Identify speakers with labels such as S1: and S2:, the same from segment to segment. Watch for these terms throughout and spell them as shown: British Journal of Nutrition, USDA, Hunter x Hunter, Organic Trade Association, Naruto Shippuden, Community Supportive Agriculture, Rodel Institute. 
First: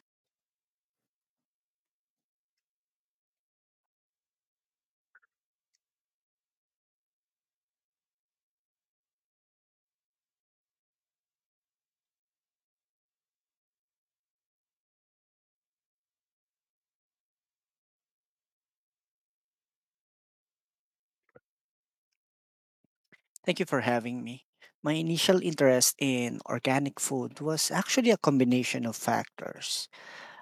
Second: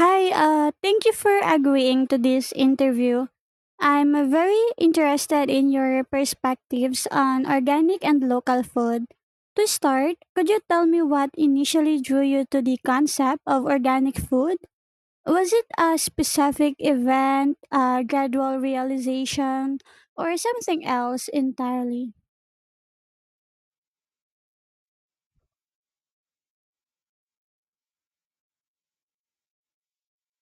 S1: Hi, thank you for agreeing to this interview. I'm very interested in your perspectives on organic and local food. To start, could you tell me what initially drew you to the concept of organic food? Was it a specific event, a gradual realization, or something else entirely?
S2: Thank you for having me. My initial interest in organic food was actually a combination of factors.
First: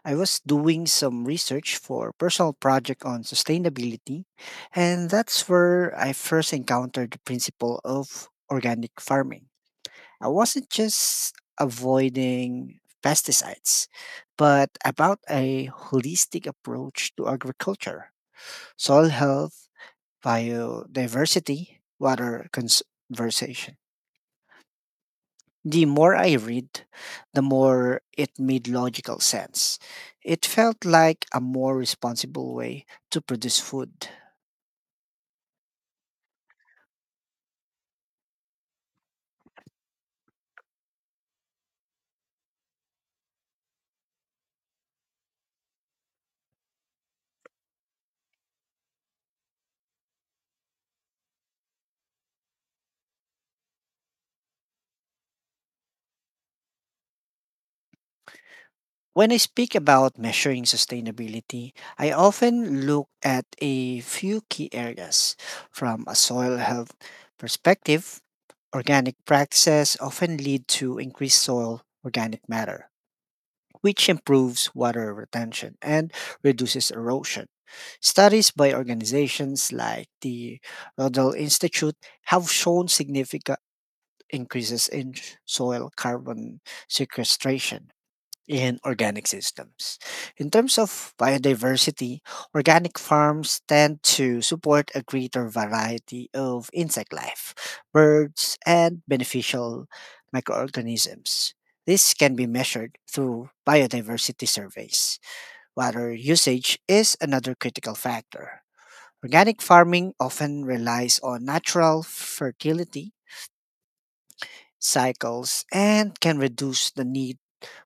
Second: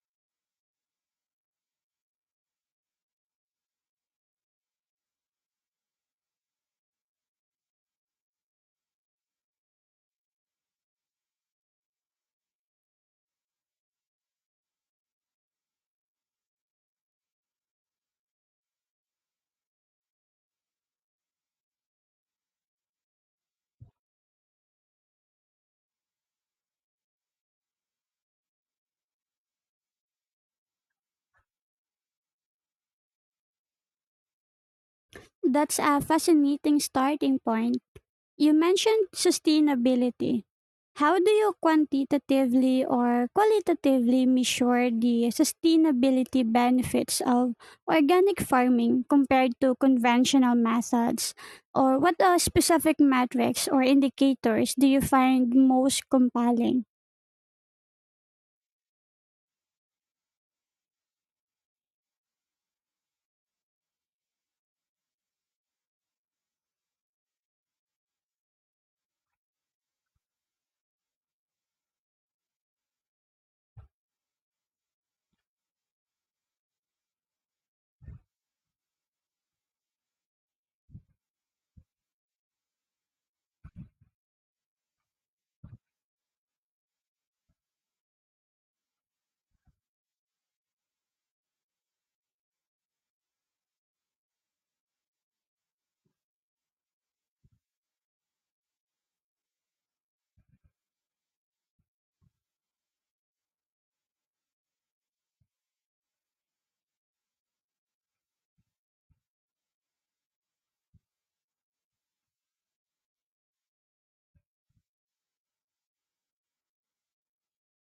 S2: I was doing some research for a personal project on sustainability, and that's where I first encountered the principle of organic farming. I wasn't just avoiding pesticides, but about a holistic approach to agriculture, soil health, biodiversity, water conservation. The more I read, the more it made logical sense. It felt like a more responsible way to produce food.
S1: That's a fascinating starting point. You mentioned sustainability. How do you quantitatively or qualitatively measure the sustainability benefits of organic farming compared to conventional methods? Or what specific metrics or indicators do you find most compelling?
S2: When I speak about measuring sustainability, I often look at a few key areas from a soil health perspective. Organic practices often lead to increased soil organic matter, which improves water retention and reduces erosion. Studies by organizations like the Rodel Institute have shown significant increases in soil carbon sequestration in organic systems. In terms of biodiversity, organic farms tend to support a greater variety of insect life, birds, and beneficial microorganisms. This can be measured through biodiversity surveys. Water usage is another critical factor. Organic farming often relies on natural fertility cycles and can reduce the need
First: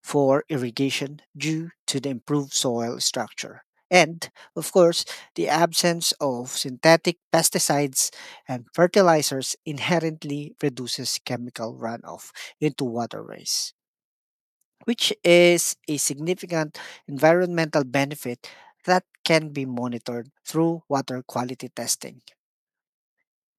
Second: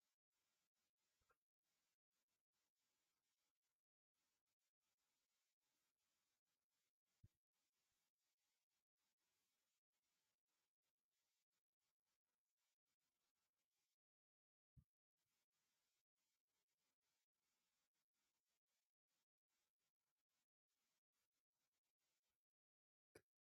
S2: for irrigation due to the improved soil structure. And, of course, the absence of synthetic pesticides and fertilizers inherently reduces chemical runoff into waterways, which is a significant environmental benefit that can be monitored through water quality testing.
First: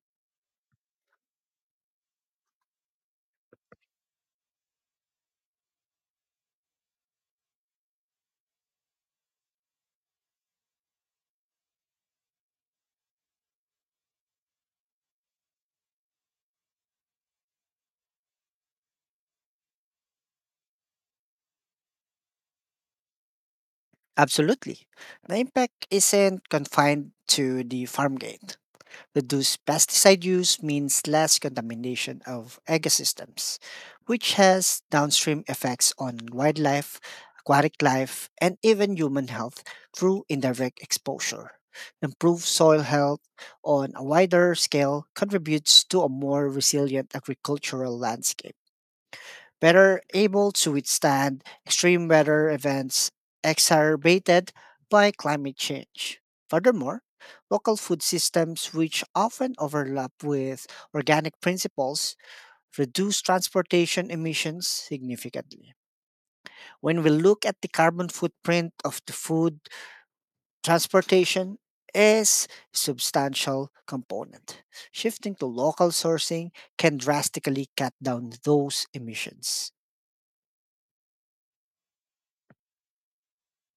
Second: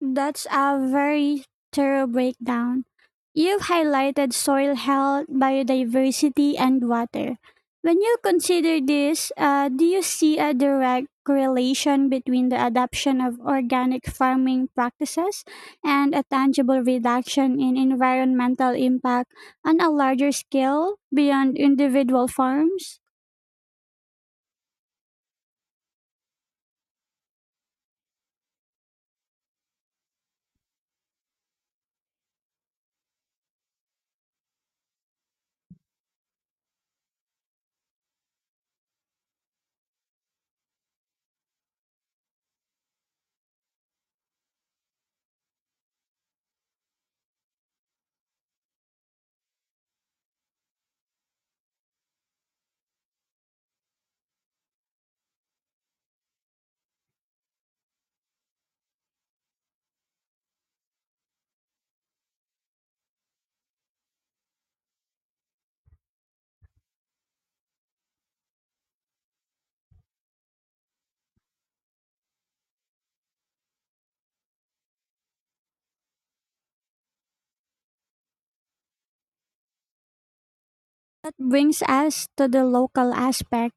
S1: That's a very thorough breakdown. You've highlighted soil health, biodiversity, and water. When you consider this, do you see a direct correlation between the adoption of organic farming practices and a tangible reduction in environmental impact on a larger scale beyond individual farms?
S2: Absolutely. The impact isn't confined to the farm gate. Reduced pesticide use means less contamination of ecosystems, which has downstream effects on wildlife, aquatic life, and even human health through indirect exposure. Improved soil health on a wider scale contributes to a more resilient agricultural landscape better able to withstand extreme weather events exacerbated by climate change. Furthermore, local food systems, which often overlap with organic principles, reduce transportation emissions significantly. When we look at the carbon footprint of the food, transportation is a substantial component. Shifting to local sourcing can drastically cut down those emissions.
S1: That brings us to the local aspect.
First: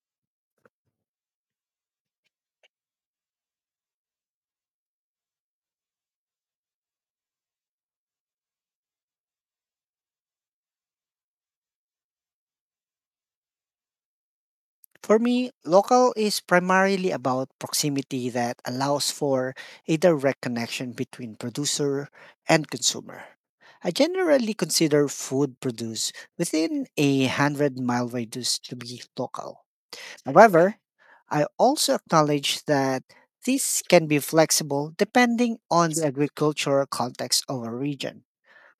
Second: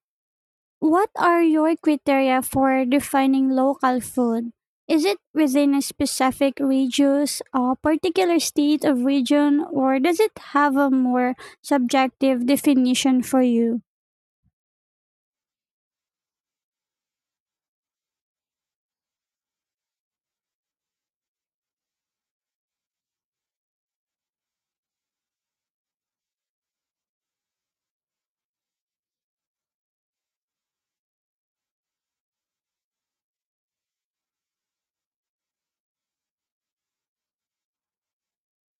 S1: What are your criteria for defining local food? Is it within a specific regions, a particular state of region, or does it have a more subjective definition for you?
S2: For me, local is primarily about proximity that allows for a direct connection between producer and consumer. I generally consider food produced within a 100-mile mile radius to be local. However, I also acknowledge that this can be flexible depending on the agricultural context of a region.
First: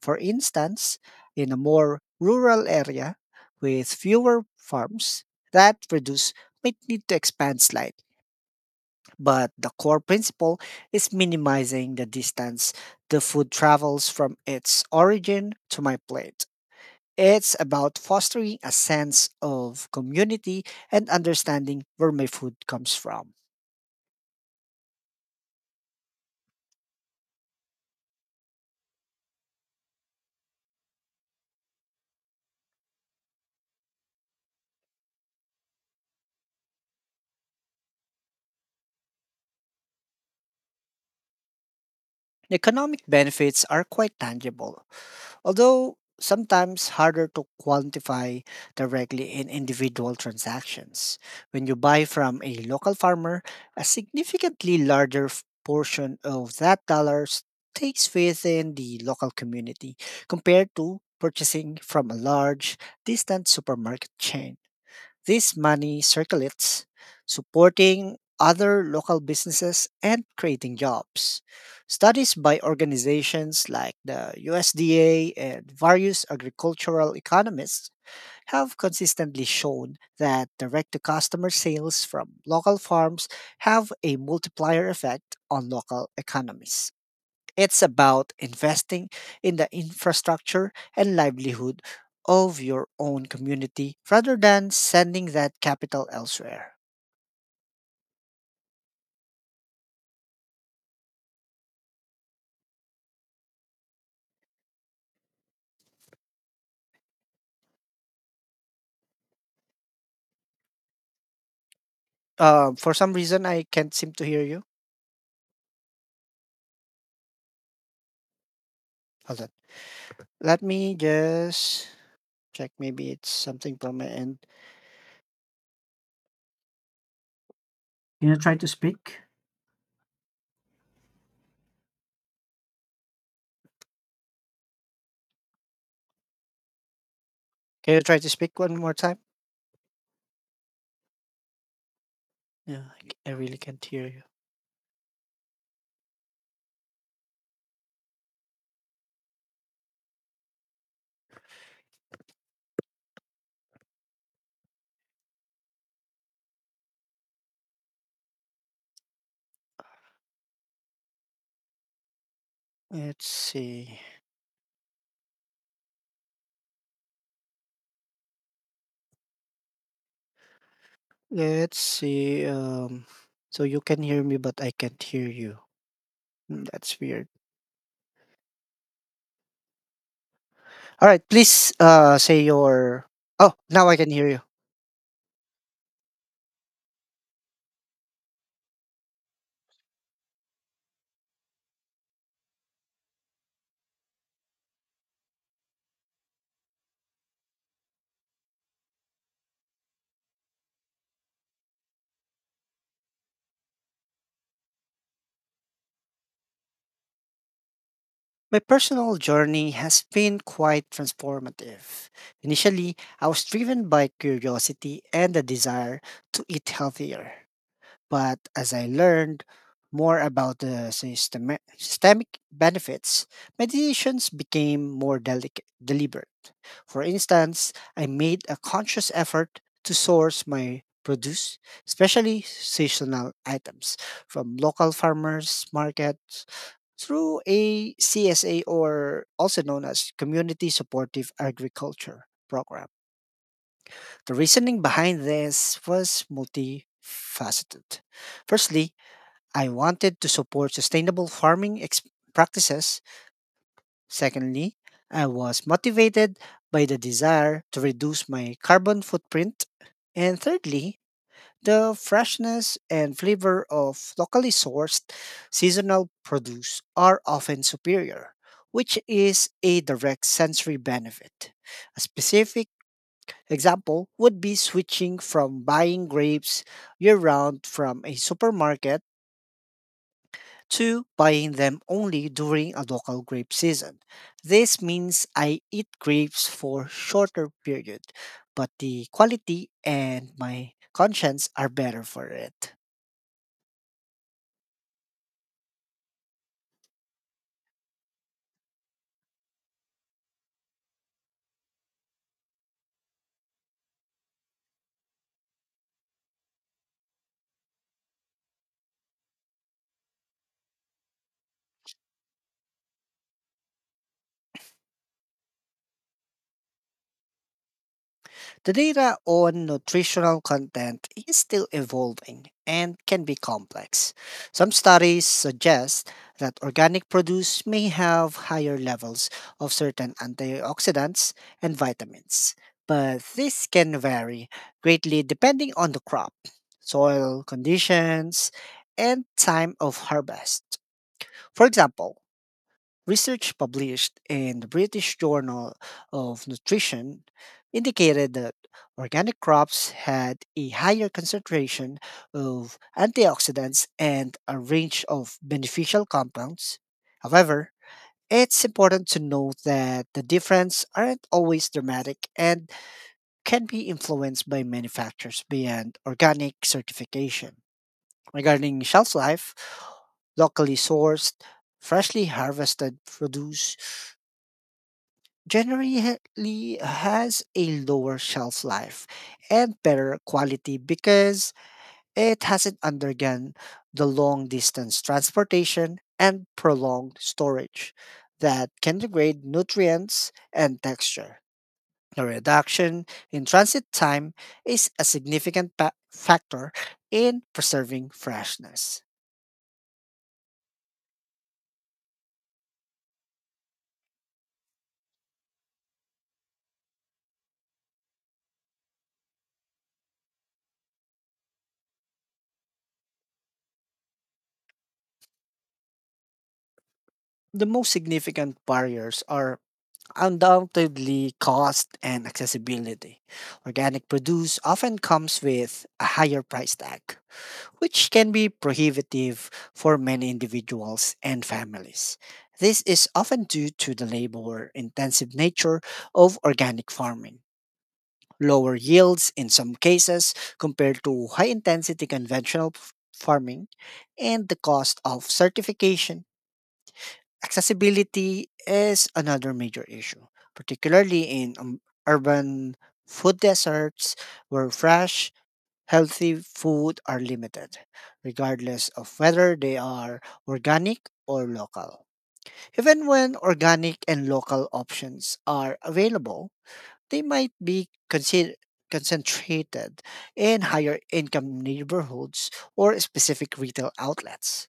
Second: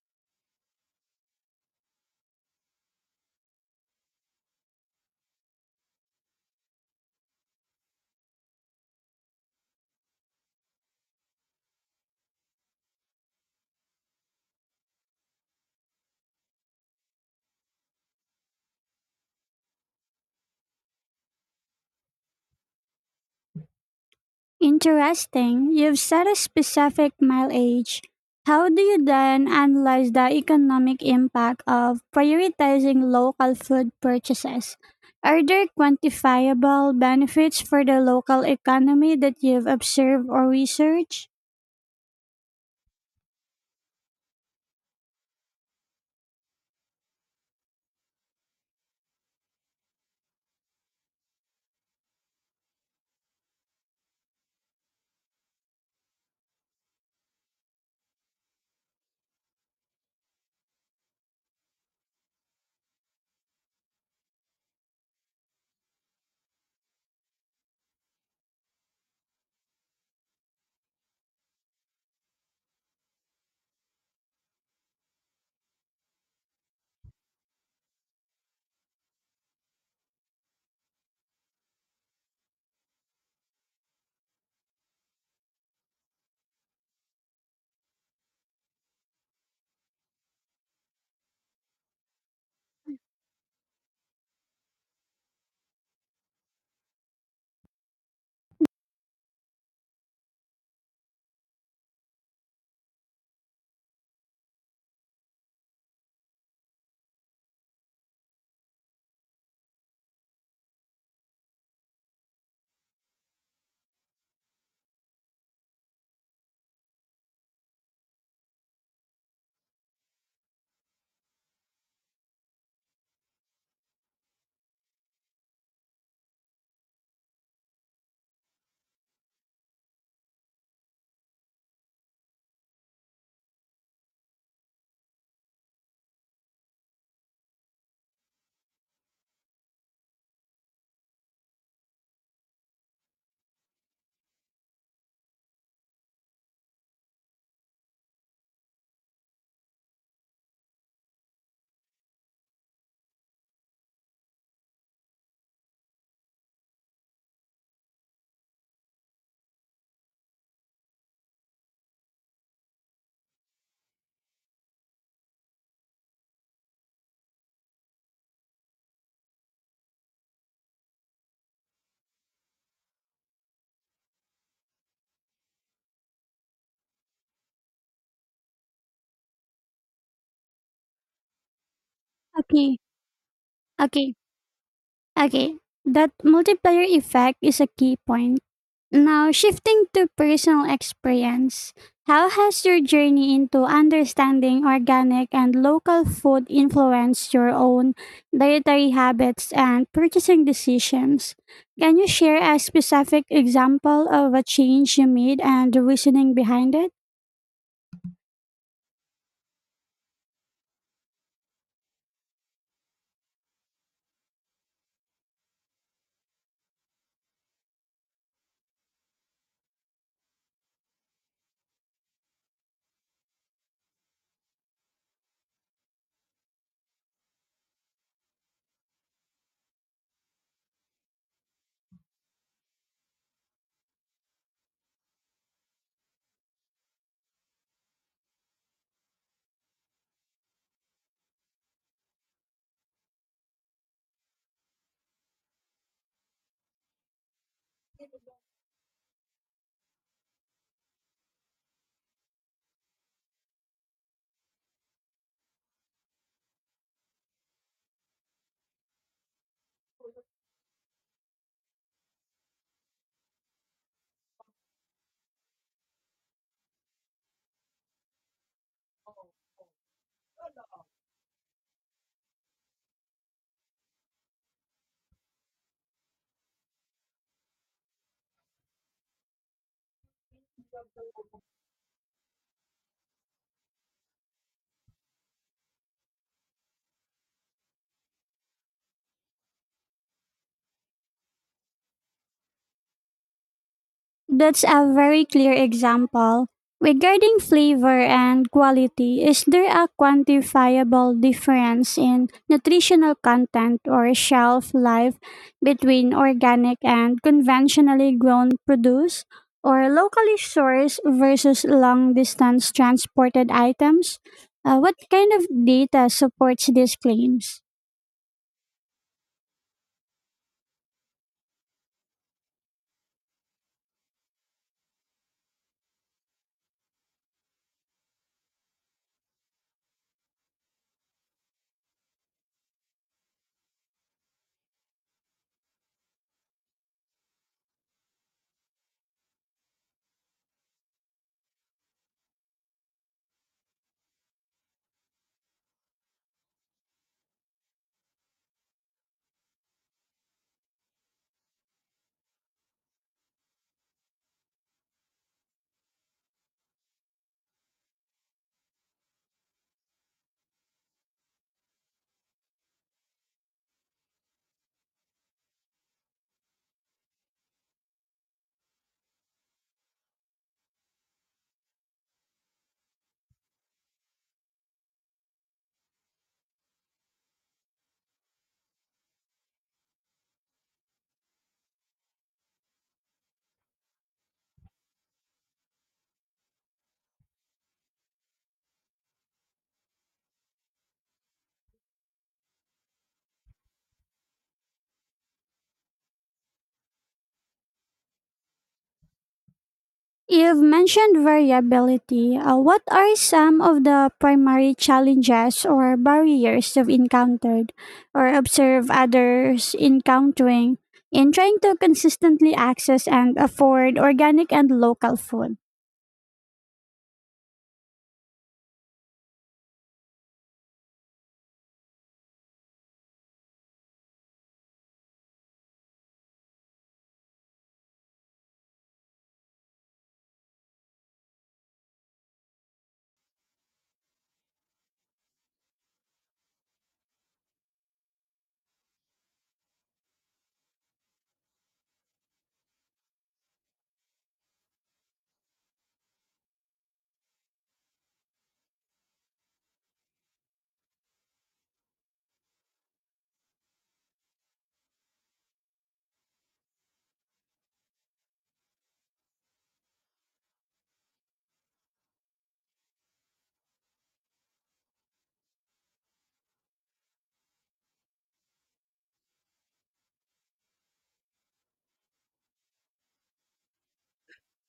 S2: For instance, in a more rural area with fewer farms, that produce might need to expand slightly, but the core principle is minimizing the distance the food travels from its origin to my plate. It's about fostering a sense of community and understanding where my food comes from.
S1: Interesting. You've set a specific mileage. How do you then analyze the economic impact of prioritizing local food purchases? Are there quantifiable benefits for the local economy that you've observed or researched?
S2: The economic benefits are quite tangible, although sometimes harder to quantify directly in individual transactions. When you buy from a local farmer, a significantly larger portion of that dollar stays within the local community compared to purchasing from a large, distant supermarket chain. This money circulates, supporting other local businesses and creating jobs. Studies by organizations like the USDA and various agricultural economists have consistently shown that direct to customer sales from local farms have a multiplier effect on local economies. It's about investing in the infrastructure and livelihood of your own community rather than sending that capital elsewhere. For some reason, I can't seem to hear you. Hold on. Let me just check. Maybe it's something from my end. Can you try to speak? Can you try to speak one more time? Yeah, I really can't hear you. Let's see. Let's see. So you can hear me, but I can't hear you. That's weird. All right, please say
S1: Okay,
S2: your. Oh, now I can
S1: okay,
S2: hear you.
S1: okay. That multiplier effect is a key point. Now, shifting to personal experience, how has your journey into understanding organic and local food influenced your own dietary habits and purchasing decisions? Can you share a specific example of a change you made and the reasoning behind it?
S2: My personal journey has been quite transformative. Initially, I was driven by curiosity and the desire to eat healthier. But as I learned more about the systemic benefits, my decisions became more deliberate. For instance, I made a conscious effort to source my produce, especially seasonal items, from local farmers' markets through a CSA, or also known as Community Supportive Agriculture Program. The reasoning behind this was multifaceted. Firstly, I wanted to support sustainable farming practices. Secondly, I was motivated by the desire to reduce my carbon footprint. And thirdly, the freshness and flavor of locally sourced seasonal produce are often superior, which is a direct sensory benefit. A specific example would be switching from buying grapes year round from a supermarket to buying them only during a local grape season. This means I eat grapes for shorter period, but the quality and my conscience are better for it.
S1: That's a very clear example. Regarding flavor and quality, is there a quantifiable difference in nutritional content or shelf life between organic and conventionally grown produce, or locally sourced versus long distance transported items? What kind of data supports these claims?
S2: The data on nutritional content is still evolving and can be complex. Some studies suggest that organic produce may have higher levels of certain antioxidants and vitamins, but this can vary greatly depending on the crop, soil conditions, and time of harvest. For example, research published in the British Journal of Nutrition indicated that organic crops had a higher concentration of antioxidants and a range of beneficial compounds. However, it's important to note that the difference aren't always dramatic and can be influenced by many factors beyond organic certification. Regarding shelf life, locally sourced, freshly harvested produce generally has a lower shelf life and better quality because it hasn't undergone the long distance transportation and prolonged storage that can degrade nutrients and texture. The reduction in transit time is a significant factor in preserving freshness.
S1: You've mentioned variability. What are some of the primary challenges or barriers you've encountered or observe others encountering in trying to consistently access and afford organic and local food?
S2: The most significant barriers are undoubtedly cost and accessibility. Organic produce often comes with a higher price tag, which can be prohibitive for many individuals and families. This is often due to the labor intensive nature of organic farming, lower yields in some cases compared to high intensity conventional farming, and the cost of certification. Accessibility is another major issue, particularly in urban food deserts where fresh, healthy food are limited, regardless of whether they are organic or local. Even when organic and local options are available, they might be concentrated in higher income neighborhoods or specific retail outlets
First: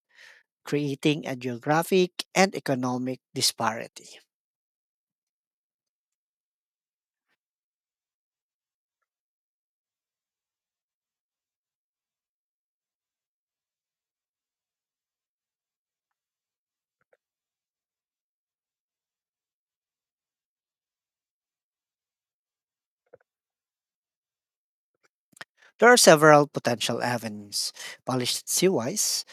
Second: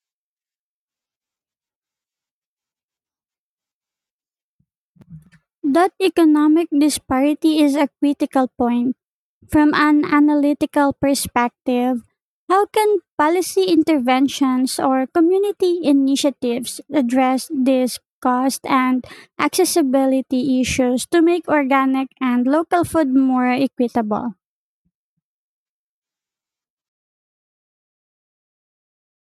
S2: creating a geographic and economic disparity.
S1: That economic disparity is a critical point. From an analytical perspective, how can policy interventions or community initiatives address these cost and accessibility issues to make organic and local food more equitable?
S2: There are several potential avenues. Polished seawise,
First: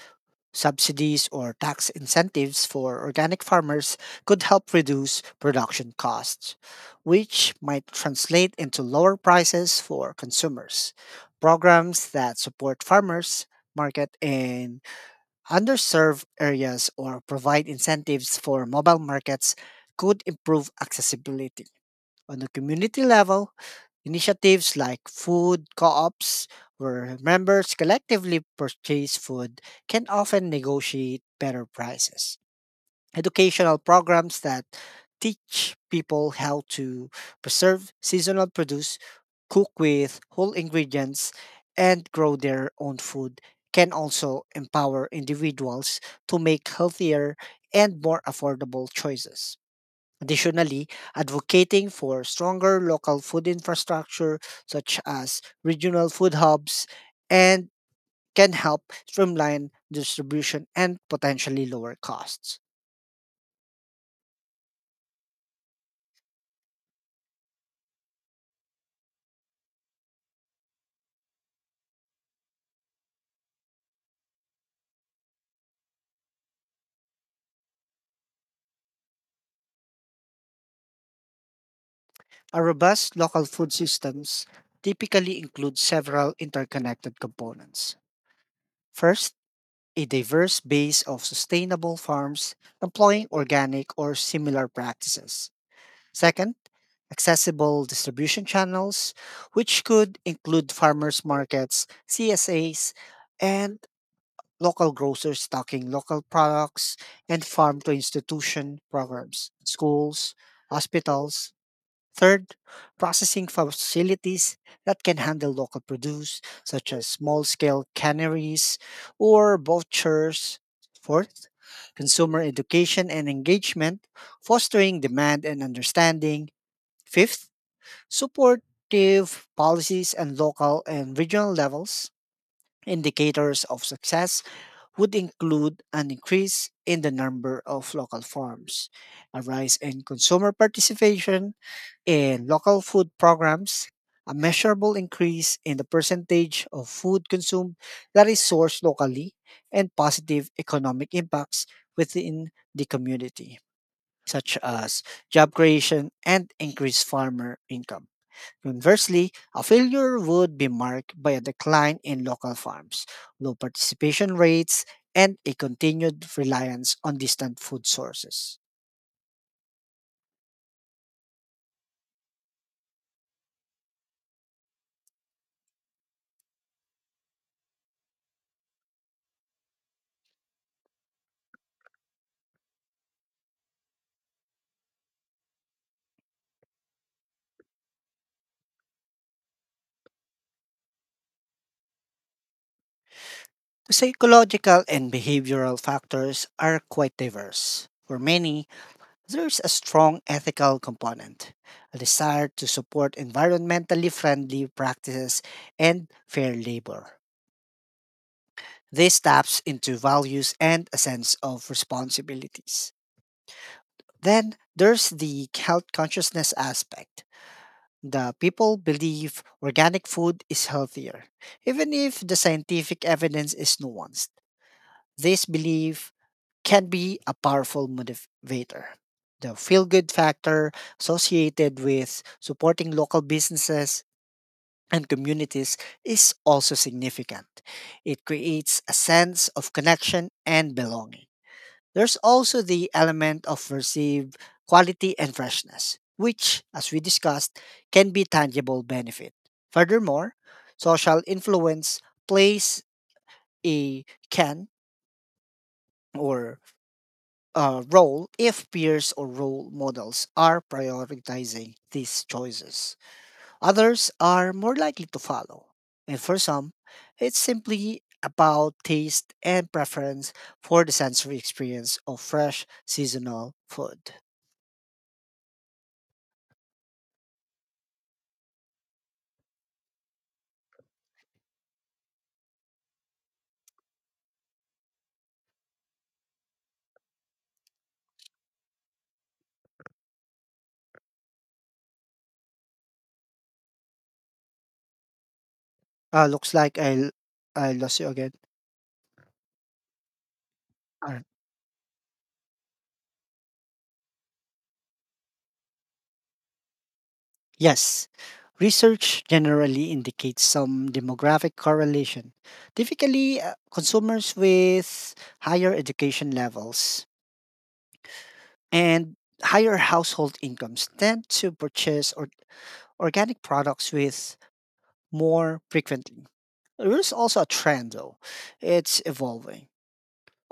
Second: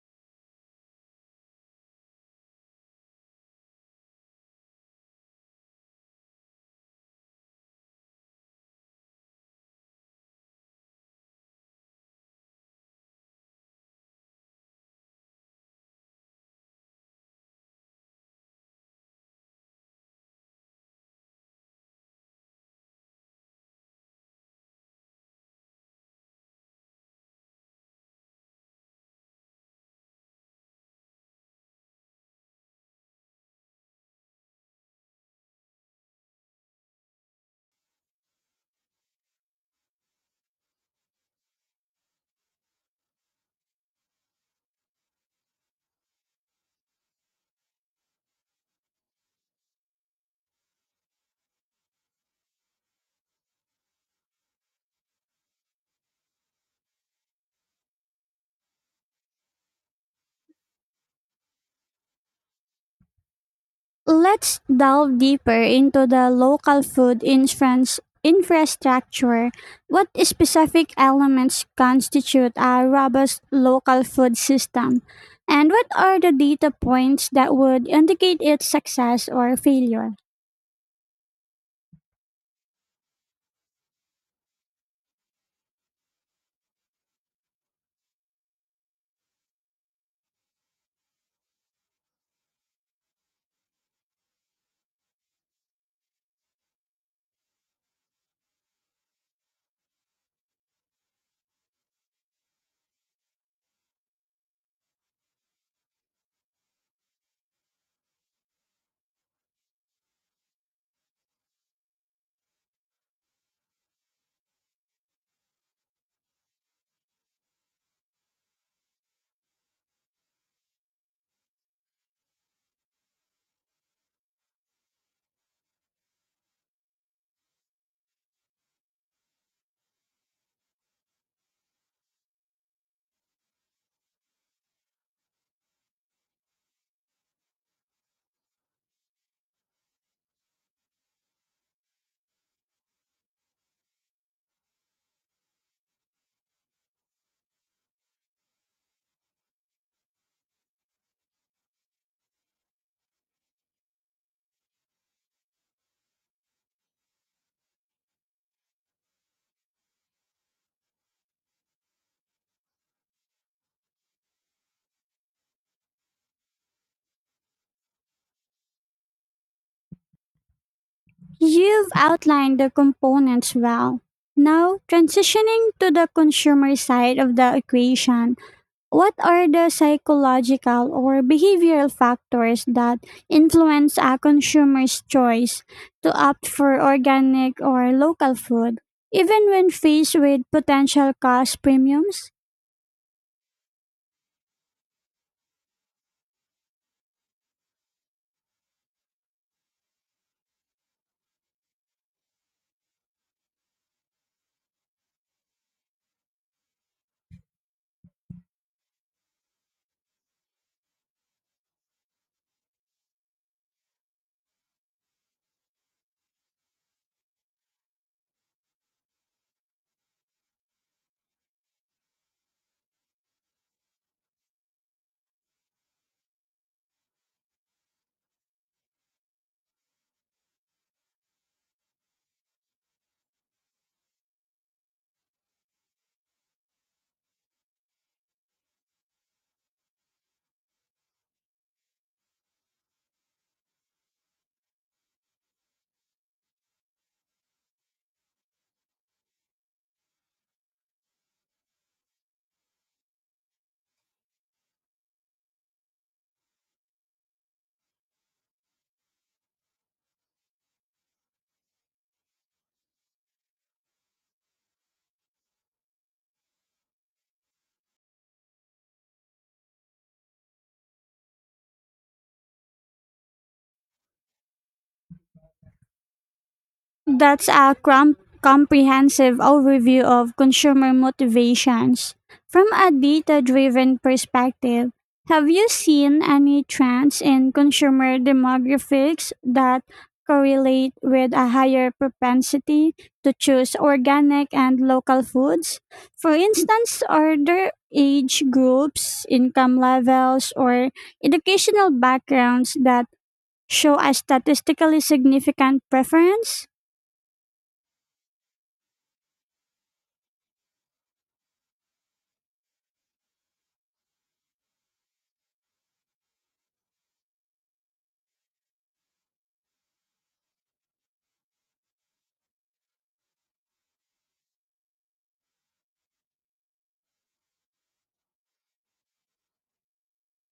S2: subsidies or tax incentives for organic farmers could help reduce production costs, which might translate into lower prices for consumers. Programs that support farmers market in underserved areas or provide incentives for mobile markets could improve accessibility. On a community level, initiatives like food co-ops, where members collectively purchase food, can often negotiate better prices. Educational programs that teach people how to preserve seasonal produce, cook with whole ingredients, and grow their own food can also empower individuals to make healthier and more affordable choices. Additionally, advocating for stronger local food infrastructure, such as regional food hubs, and can help streamline distribution and potentially lower costs.
S1: Let's delve deeper into the local food infrastructure. What specific elements constitute a robust local food system? And what are the data points that would indicate its success or failure?
S2: A robust local food systems typically includes several interconnected components. First, a diverse base of sustainable farms employing organic or similar practices. Second, accessible distribution channels, which could include farmers markets, CSAs, and local grocers stocking local products, and farm to institution programs, schools, hospitals. Third, processing facilities that can handle local produce, such as small scale canneries or vultures. Fourth, consumer education and engagement, fostering demand and understanding. Fifth, supportive policies and local and regional levels. Indicators of success would include an increase in the number of local farms, a rise in consumer participation in local food programs, a measurable increase in the percentage of food consumed that is sourced locally, and positive economic impacts within the community, such as job creation and increased farmer income. Conversely, a failure would be marked by a decline in local farms, low participation rates, and a continued reliance on distant food sources.
S1: You've outlined the components well. Now, transitioning to the consumer side of the equation, what are the psychological or behavioral factors that influence a consumer's choice to opt for organic or local food, even when faced with potential cost premiums?
S2: The psychological and behavioral factors are quite diverse. For many, there's a strong ethical component, a desire to support environmentally friendly practices and fair labor. This taps into values and a sense of responsibilities. Then there's the health consciousness aspect. The people believe organic food is healthier, even if the scientific evidence is nuanced. This belief can be a powerful motivator. The feel good factor associated with supporting local businesses and communities is also significant. It creates a sense of connection and belonging. There's also the element of perceived quality and freshness, which, as we discussed, can be tangible benefit. Furthermore, social influence plays a can or a role if peers or role models are prioritizing these choices. Others are more likely to follow. And for some, it's simply about taste and preference for the sensory experience of fresh seasonal food.
S1: That's a comprehensive overview of consumer motivations. From a data driven perspective, have you seen any trends in consumer demographics that correlate with a higher propensity to choose organic and local foods? For
S2: Looks like
S1: instance,
S2: I
S1: are
S2: I
S1: there
S2: lost you again.
S1: age groups, income levels, or
S2: Alright.
S1: educational backgrounds that show a statistically significant preference?
S2: Yes. Research generally indicates some demographic correlation. Typically, consumers with higher education levels and higher household incomes tend to purchase organic products with more frequently. There's also a trend, though. It's evolving.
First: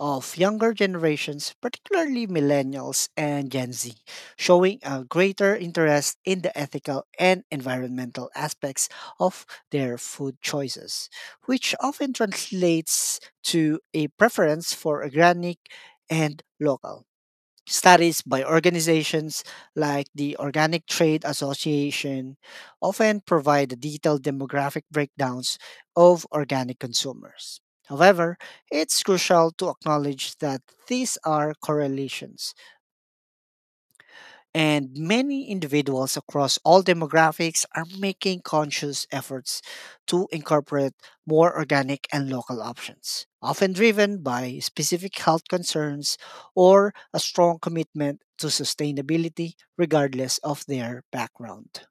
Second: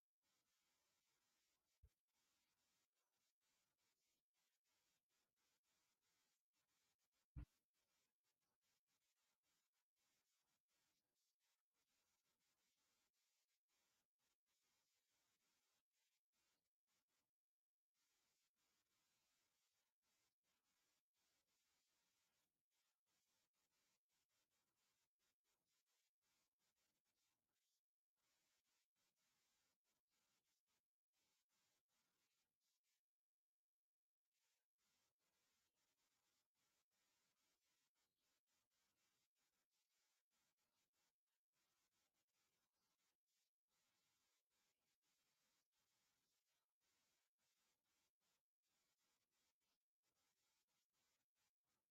S2: Of younger generations, particularly millennials and Gen Z, showing a greater interest in the ethical and environmental aspects of their food choices, which often translates to a preference for organic and local studies by organizations like the Organic Trade Association often provide detailed demographic breakdowns of organic consumers. However, it's crucial to acknowledge that these are correlations, and many individuals across all demographics are making conscious efforts to incorporate more organic and local options, often driven by specific health concerns or a strong commitment to sustainability, regardless of their background.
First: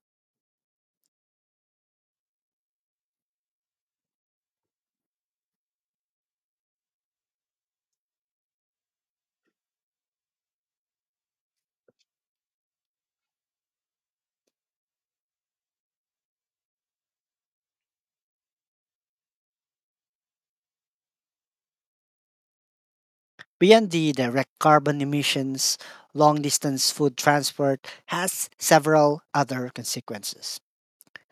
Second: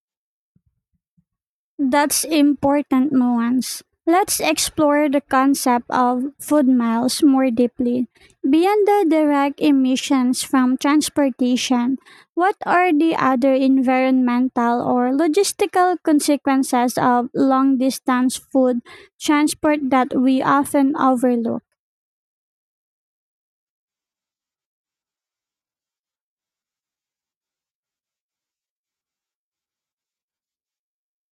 S1: That's important nuance. Let's explore the concept of food miles more deeply. Beyond the direct emissions from transportation, what are the other environmental or logistical consequences of long distance food transport that we often overlook?
S2: Beyond the direct carbon emissions, long distance food transport has several other consequences.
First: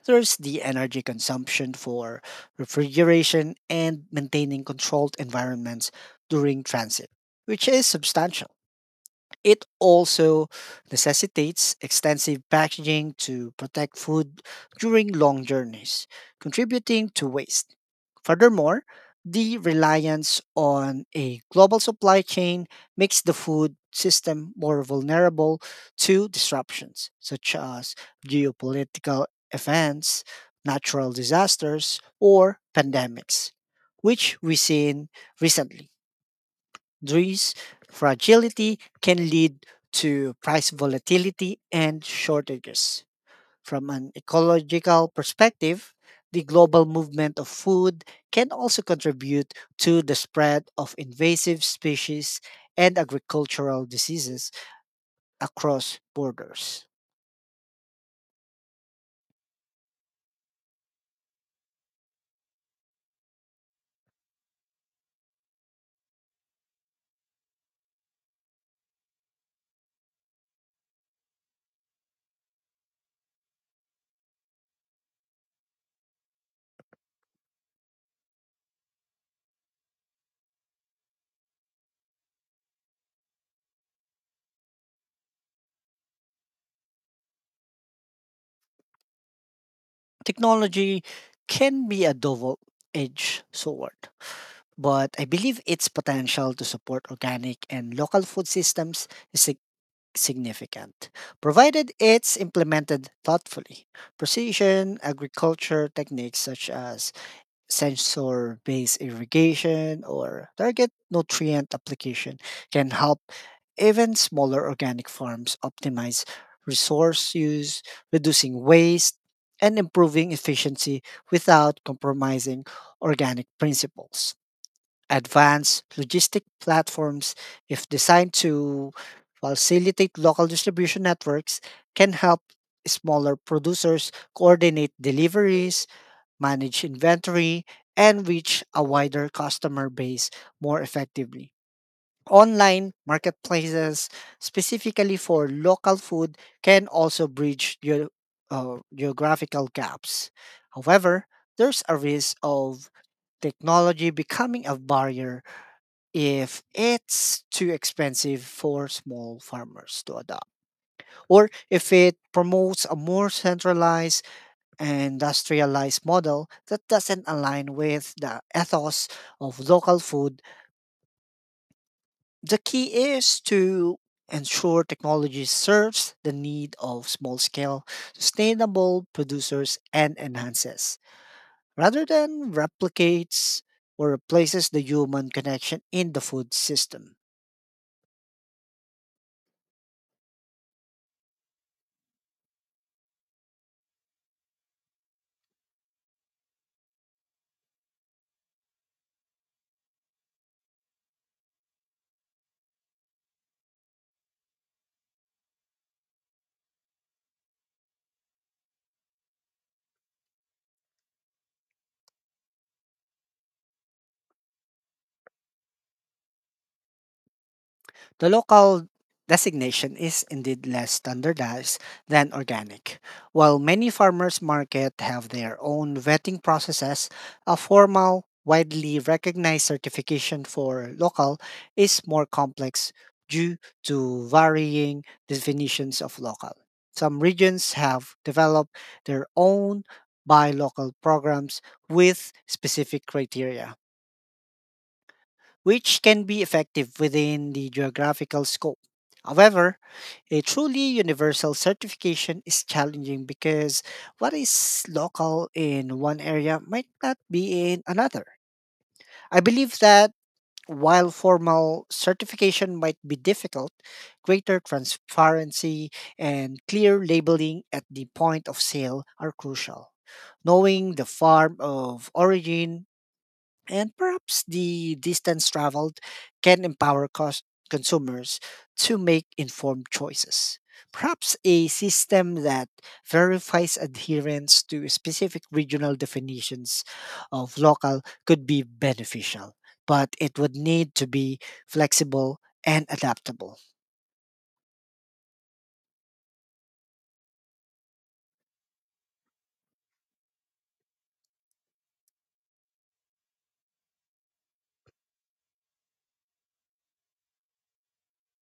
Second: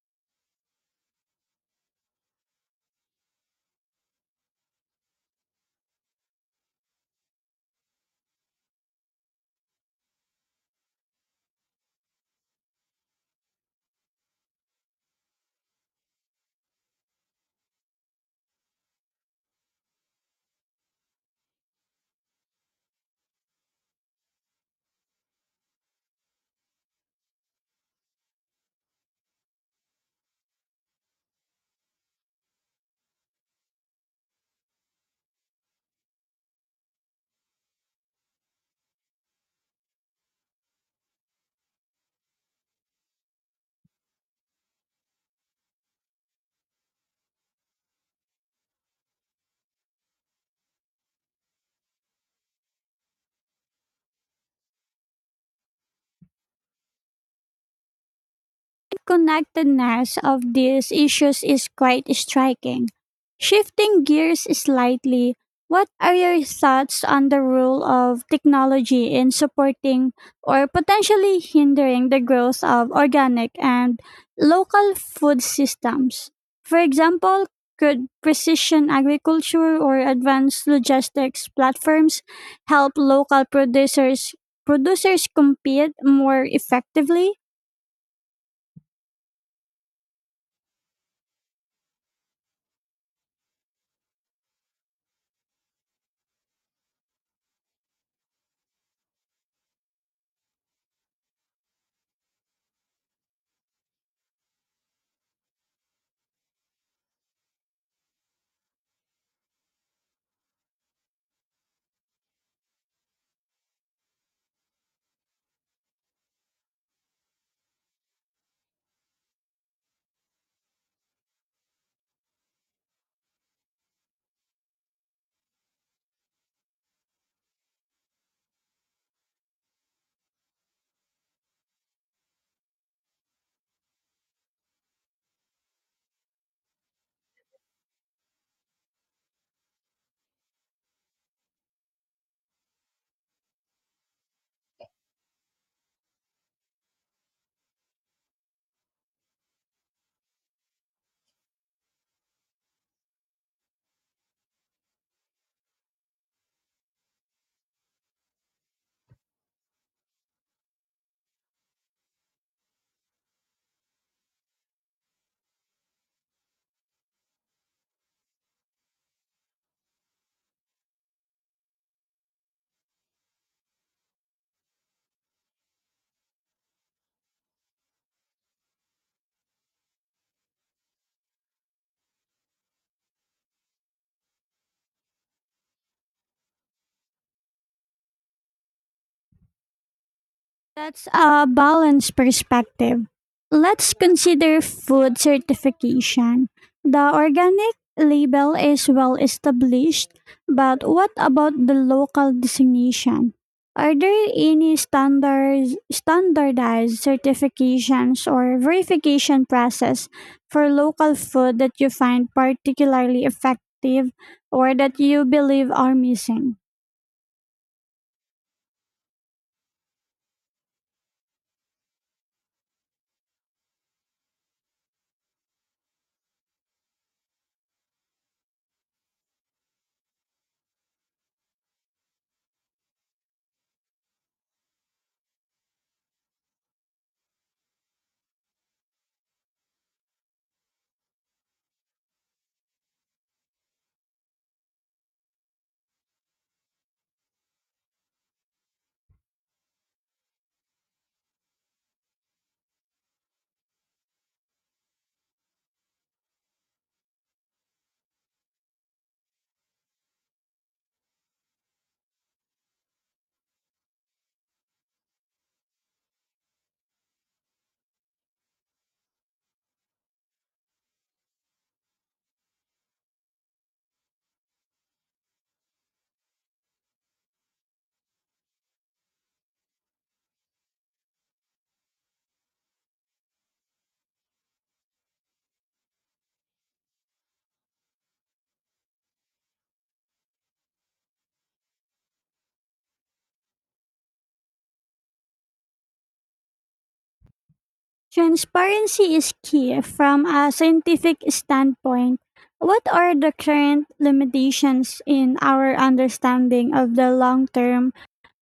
S2: There's the energy consumption for refrigeration and maintaining controlled environments during transit, which is substantial. It also necessitates extensive packaging to protect food during long journeys, contributing to waste. Furthermore, the reliance on a global supply chain makes the food system more vulnerable to disruptions such as geopolitical events, natural disasters, or pandemics, which we've seen recently. These fragility can lead to price volatility and shortages. From an ecological perspective, the global movement of food can also contribute to the spread of invasive species and agricultural diseases across borders.
S1: Connectedness of these issues is quite striking. Shifting gears slightly, what are your thoughts on the role of technology in supporting or potentially hindering the growth of organic and local food systems? For example, could precision agriculture or advanced logistics platforms help local producers compete more effectively?
S2: Technology can be a double edged sword, but I believe its potential to support organic and local food systems is significant, provided it's implemented thoughtfully. Precision agriculture techniques such as sensor based irrigation or target nutrient application can help even smaller organic farms optimize resource use, reducing waste, and improving efficiency without compromising organic principles advanced logistic platforms, if designed to facilitate local distribution networks, can help smaller producers coordinate deliveries, manage inventory, and reach a wider customer base more effectively. Online marketplaces, specifically for local food, can also bridge geographical gaps. However, there's a risk of technology becoming a barrier if it's too expensive for small farmers to adopt, or if it promotes a more centralized and industrialized model that doesn't align with the ethos of local food. The key is to ensure technology serves the need of small scale, sustainable producers and enhances. Rather than replicates or replaces the human connection in the food system.
S1: That's a balanced perspective. Let's consider food certification. The organic label is well established, but what about the local designation? Are there any standards, standardized certifications or verification process for local food that you find particularly effective or that you believe are missing?
S2: The local designation is indeed less standardized than organic. While many farmers' market have their own vetting processes, a formal, widely recognized certification for local is more complex due to varying definitions of local. Some regions have developed their own buy local programs with specific criteria which can be effective within the geographical scope. However, a truly universal certification is challenging because what is local in one area might not be in another. I believe that while formal certification might be difficult, greater transparency and clear labeling at the point of sale are crucial. Knowing the farm of origin, and perhaps the distance traveled can empower consumers to make informed choices. Perhaps a system that verifies adherence to specific regional definitions of local could be beneficial, but it would need to be flexible and adaptable.
S1: Transparency is key from a scientific standpoint. What are the current limitations in our understanding of the long term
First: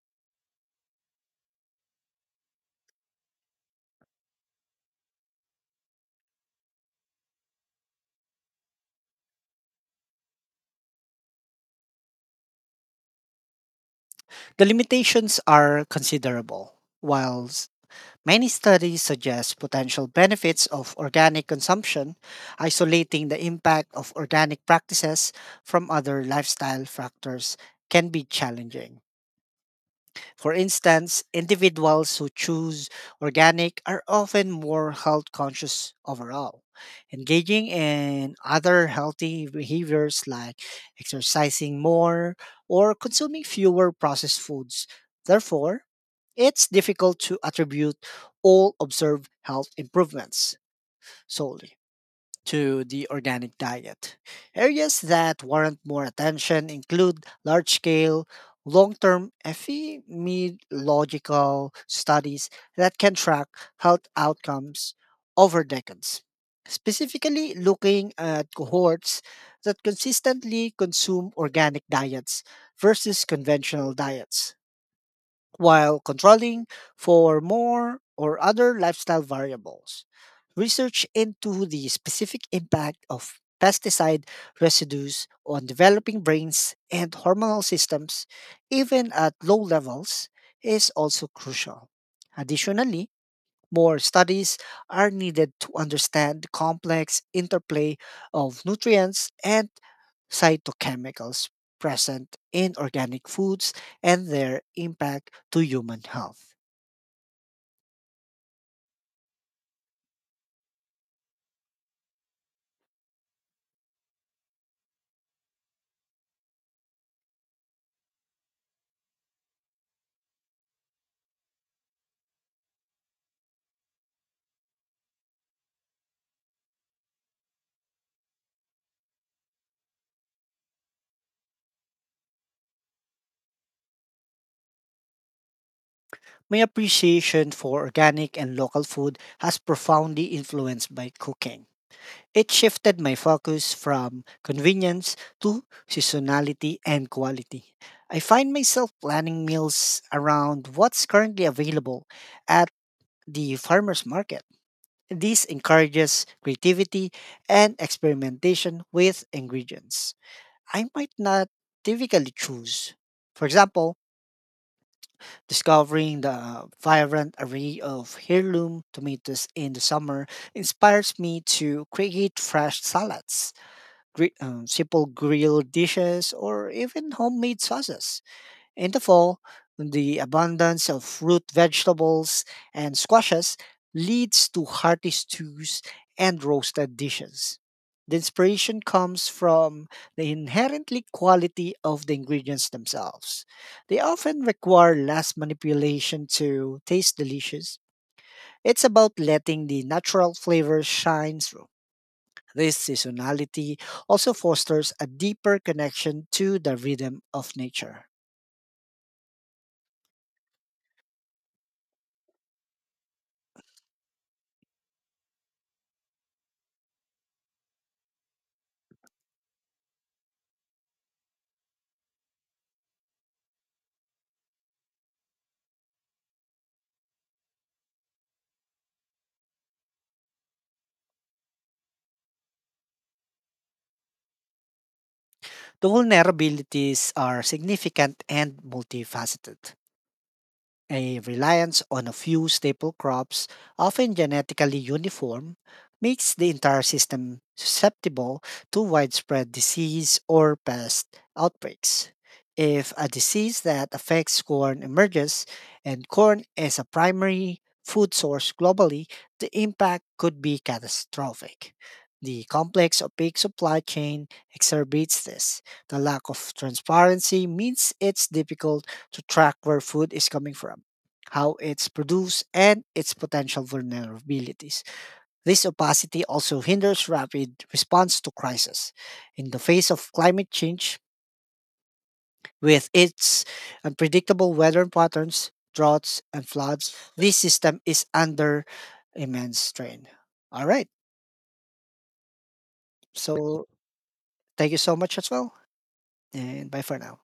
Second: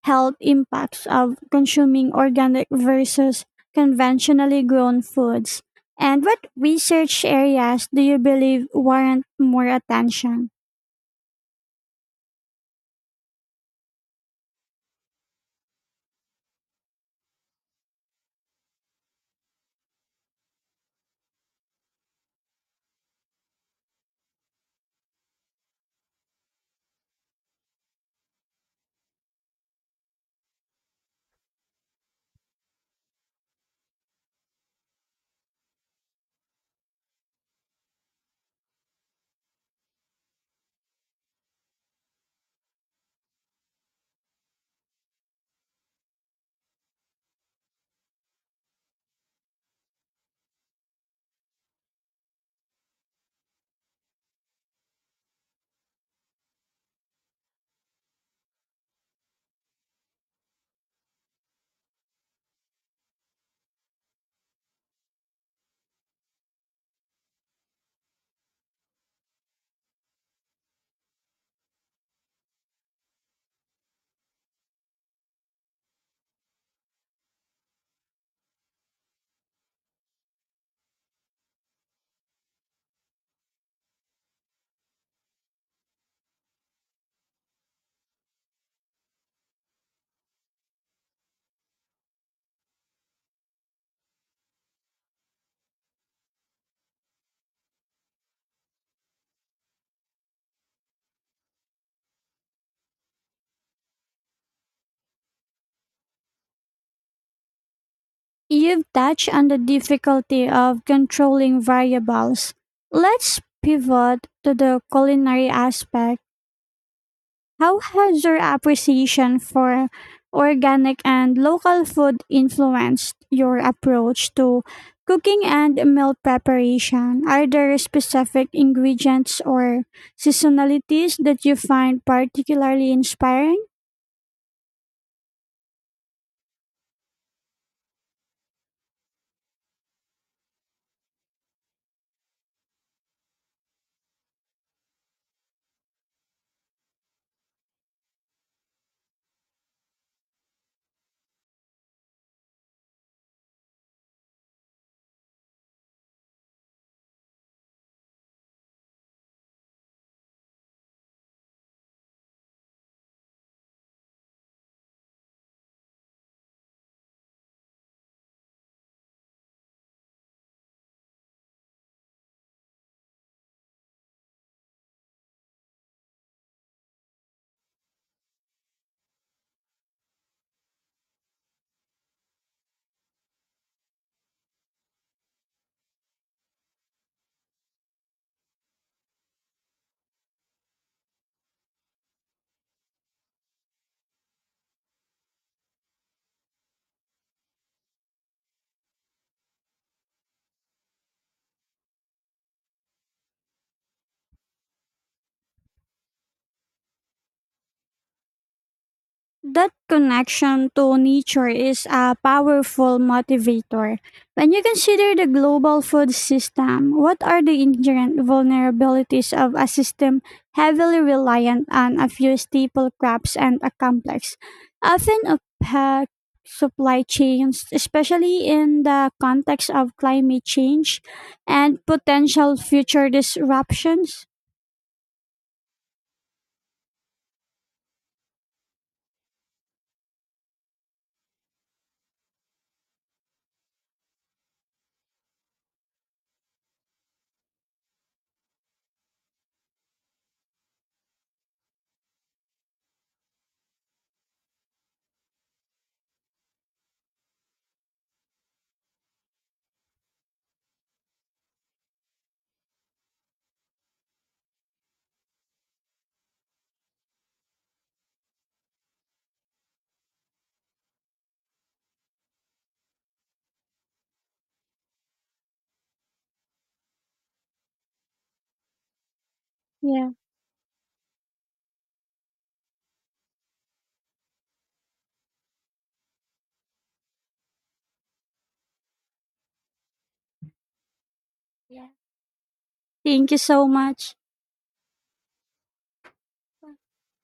S1: health impacts of consuming organic versus conventionally grown foods? And what research areas do you believe warrant more attention?
S2: The limitations are considerable, while many studies suggest potential benefits of organic consumption, isolating the impact of organic practices from other lifestyle factors can be challenging. For instance, individuals who choose organic are often more health conscious overall. Engaging in other healthy behaviors like exercising more or consuming fewer processed foods. Therefore, it's difficult to attribute all observed health improvements solely to the organic diet. Areas that warrant more attention include large scale, long term epidemiological studies that can track health outcomes over decades, specifically looking at cohorts that consistently consume organic diets versus conventional diets while controlling for more or other lifestyle variables. Research into the specific impact of pesticide residues on developing brains and hormonal systems, even at low levels, is also crucial. Additionally, more studies are needed to understand the complex interplay of nutrients and cytochemicals present in organic foods and their impact to human health.
S1: You've touched on the difficulty of controlling variables. Let's pivot to the culinary aspect. How has your appreciation for organic and local food influenced your approach to cooking and meal preparation? Are there specific ingredients or seasonalities that you find particularly inspiring?
S2: My appreciation for organic and local food has profoundly influenced my cooking. It shifted my focus from convenience to seasonality and quality. I find myself planning meals around what's currently available at the farmers market. This encourages creativity and experimentation with ingredients I might not typically choose. For example, discovering the vibrant array of heirloom tomatoes in the summer inspires me to create fresh salads, simple grilled dishes, or even homemade sauces. In the fall, the abundance of root vegetables and squashes leads to hearty stews and roasted dishes. The inspiration comes from the inherently quality of the ingredients themselves. They often require less manipulation to taste delicious. It's about letting the natural flavors shine through. This seasonality also fosters a deeper connection to the rhythm of nature.
S1: That connection to nature is a powerful motivator. When you consider the global food system, what are the inherent vulnerabilities of a system heavily reliant on a few staple crops and a complex, often opaque supply chains, especially in the context of climate change and potential future disruptions?
S2: The vulnerabilities are significant and multifaceted. A reliance on a few staple crops, often genetically uniform, makes the entire system susceptible to widespread disease or pest outbreaks. If a disease that affects corn emerges, and corn is a primary food source globally, the impact could be catastrophic. The complex opaque supply chain exacerbates this. The lack of transparency means it's difficult to track where food is coming from, how it's produced, and its potential vulnerabilities. This opacity also hinders rapid response to crisis. In the face
S1: Yeah.
S2: of climate change, with its unpredictable weather patterns, droughts, and floods, this system is under immense strain. All right.
S1: Thank you
S2: So
S1: so much.
S2: thank you so much as well. And bye for now.